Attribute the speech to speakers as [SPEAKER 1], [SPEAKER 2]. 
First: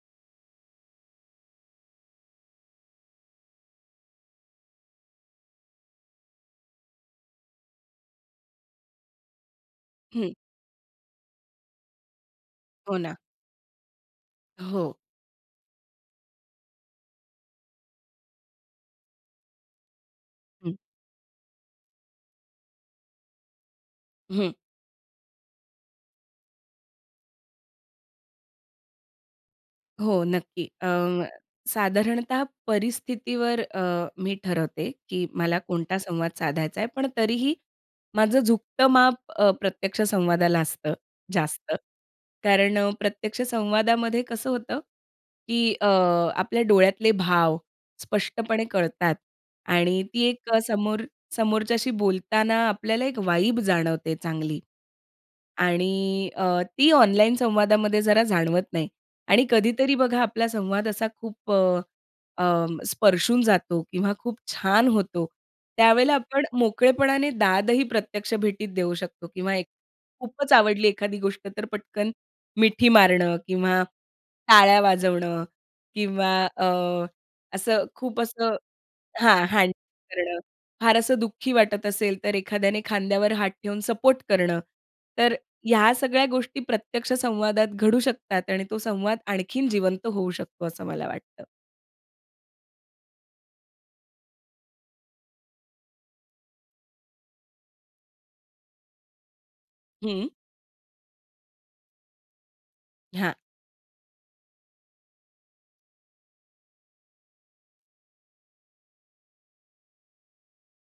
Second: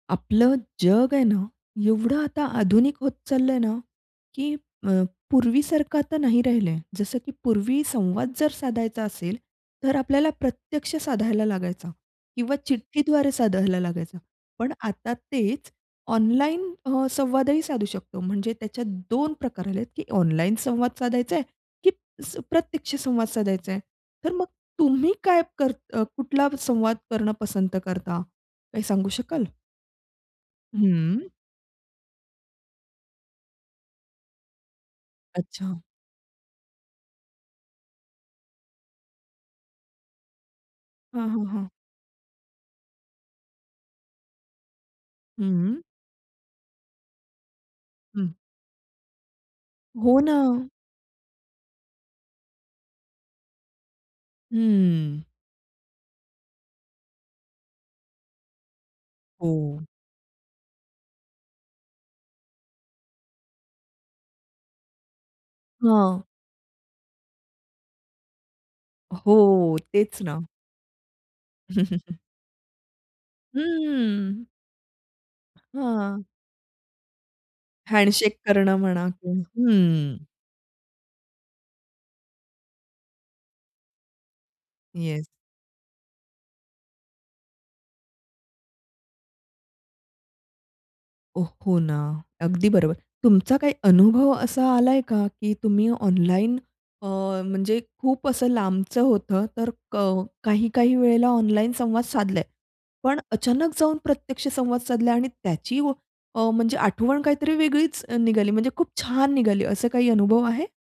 [SPEAKER 1] आपलं जग आहे ना, एवढं आता आधुनिक होत चाललंय ना. की अ, पूर्वीसारखा तर नाही राहिलंय जसं की पूर्वी संवाद जर साधायचा असेल. तर आपल्याला
[SPEAKER 2] हं.
[SPEAKER 1] प्रत्यक्ष साधायला लागायचा. किंवा
[SPEAKER 2] हो ना.
[SPEAKER 1] चिठ्ठीद्वारे साधायला लागायचा. पण
[SPEAKER 2] हो.
[SPEAKER 1] आता तेच ऑनलाईन अ, संवादही साधू शकतो. म्हणजे त्याच्यात 2 प्रकार आले आहेत की ऑनलाईन
[SPEAKER 2] हं.
[SPEAKER 1] संवाद साधायच आहे, की अस प्रत्यक्ष संवाद साधायच आहे. तर मग
[SPEAKER 2] हं.
[SPEAKER 1] तुम्ही काय करत अ, कुठला संवाद करणं पसंत करता. काही सांगू शकाल?
[SPEAKER 2] हो, नक्की. अ,
[SPEAKER 1] हं.
[SPEAKER 2] साधारणतः परिस्थितीवर अ, मी ठरवते, की मला
[SPEAKER 1] अच्छा.
[SPEAKER 2] कोणता संवाद साधायचा आहे पण तरीही, माझं झुकतं माप अ, प्रत्यक्ष संवादाला असतं
[SPEAKER 1] हां, हां, हां.
[SPEAKER 2] जास्त. कारण अ, प्रत्यक्ष संवादामध्ये कसं होतं, की
[SPEAKER 1] हं.
[SPEAKER 2] अ, आपल्या डोळ्यातले भाव
[SPEAKER 1] हं.
[SPEAKER 2] स्पष्टपणे कळतात आणि
[SPEAKER 1] हो
[SPEAKER 2] ती एक
[SPEAKER 1] ना.
[SPEAKER 2] समोर समोरच्याशी बोलताना आपल्याला एक वाईब जाणवते चांगली.
[SPEAKER 1] हम्म.
[SPEAKER 2] आणि अ, ती ऑनलाईन संवादामध्ये जरा जाणवत नाही. आणि
[SPEAKER 1] हो.
[SPEAKER 2] कधीतरी बघा आपला संवाद असा खूप अ, अ, स्पर्शून जातो किंवा खूप छान होतो. त्यावेळेला
[SPEAKER 1] हां.
[SPEAKER 2] आपण मोकळेपणाने दादही प्रत्यक्ष भेटीत देऊ शकतो. किंवा एक
[SPEAKER 1] हो, तेच ना.
[SPEAKER 2] खूपच आवडली एखादी गोष्ट तर पटकन, मिठी मारणं किंवा
[SPEAKER 1] हम्म.
[SPEAKER 2] टाळ्या वाजवणं
[SPEAKER 1] हां.
[SPEAKER 2] किंवा अ, असं खूप
[SPEAKER 1] हँडशेक
[SPEAKER 2] असं
[SPEAKER 1] करणं म्हणा,
[SPEAKER 2] हां,
[SPEAKER 1] [unintelligible]
[SPEAKER 2] हँडल
[SPEAKER 1] हं.
[SPEAKER 2] करणं. फार असं दुःखी वाटत असेल तर एखाद्याने खांद्यावर हात ठेवून सपोर्ट करणं.
[SPEAKER 1] येस.
[SPEAKER 2] तर ह्या सगळ्या गोष्टी प्रत्यक्ष संवादात घडू शकतात. आणि तो संवाद आणखीन जिवंत होऊ शकतो असं मला
[SPEAKER 1] हो,
[SPEAKER 2] वाटतं.
[SPEAKER 1] हो ना. अगदी बरोबर. तुमचा काय अनुभव असा आलाय का की तुम्ही ऑनलाईन अ, म्हणजे खूप असं लांबचं होतं तर कळ
[SPEAKER 2] हं.
[SPEAKER 1] काही-काही वेळेला ऑनलाईन संवाद साधलाय. पण
[SPEAKER 2] हां.
[SPEAKER 1] अचानक जाऊन प्रत्यक्ष संवाद साधला आणि त्याची अ, म्हणजे आठवण काहीतरी वेगळीच निघाली म्हणजे खूप छान निघाली, असं काही अनुभव आहे?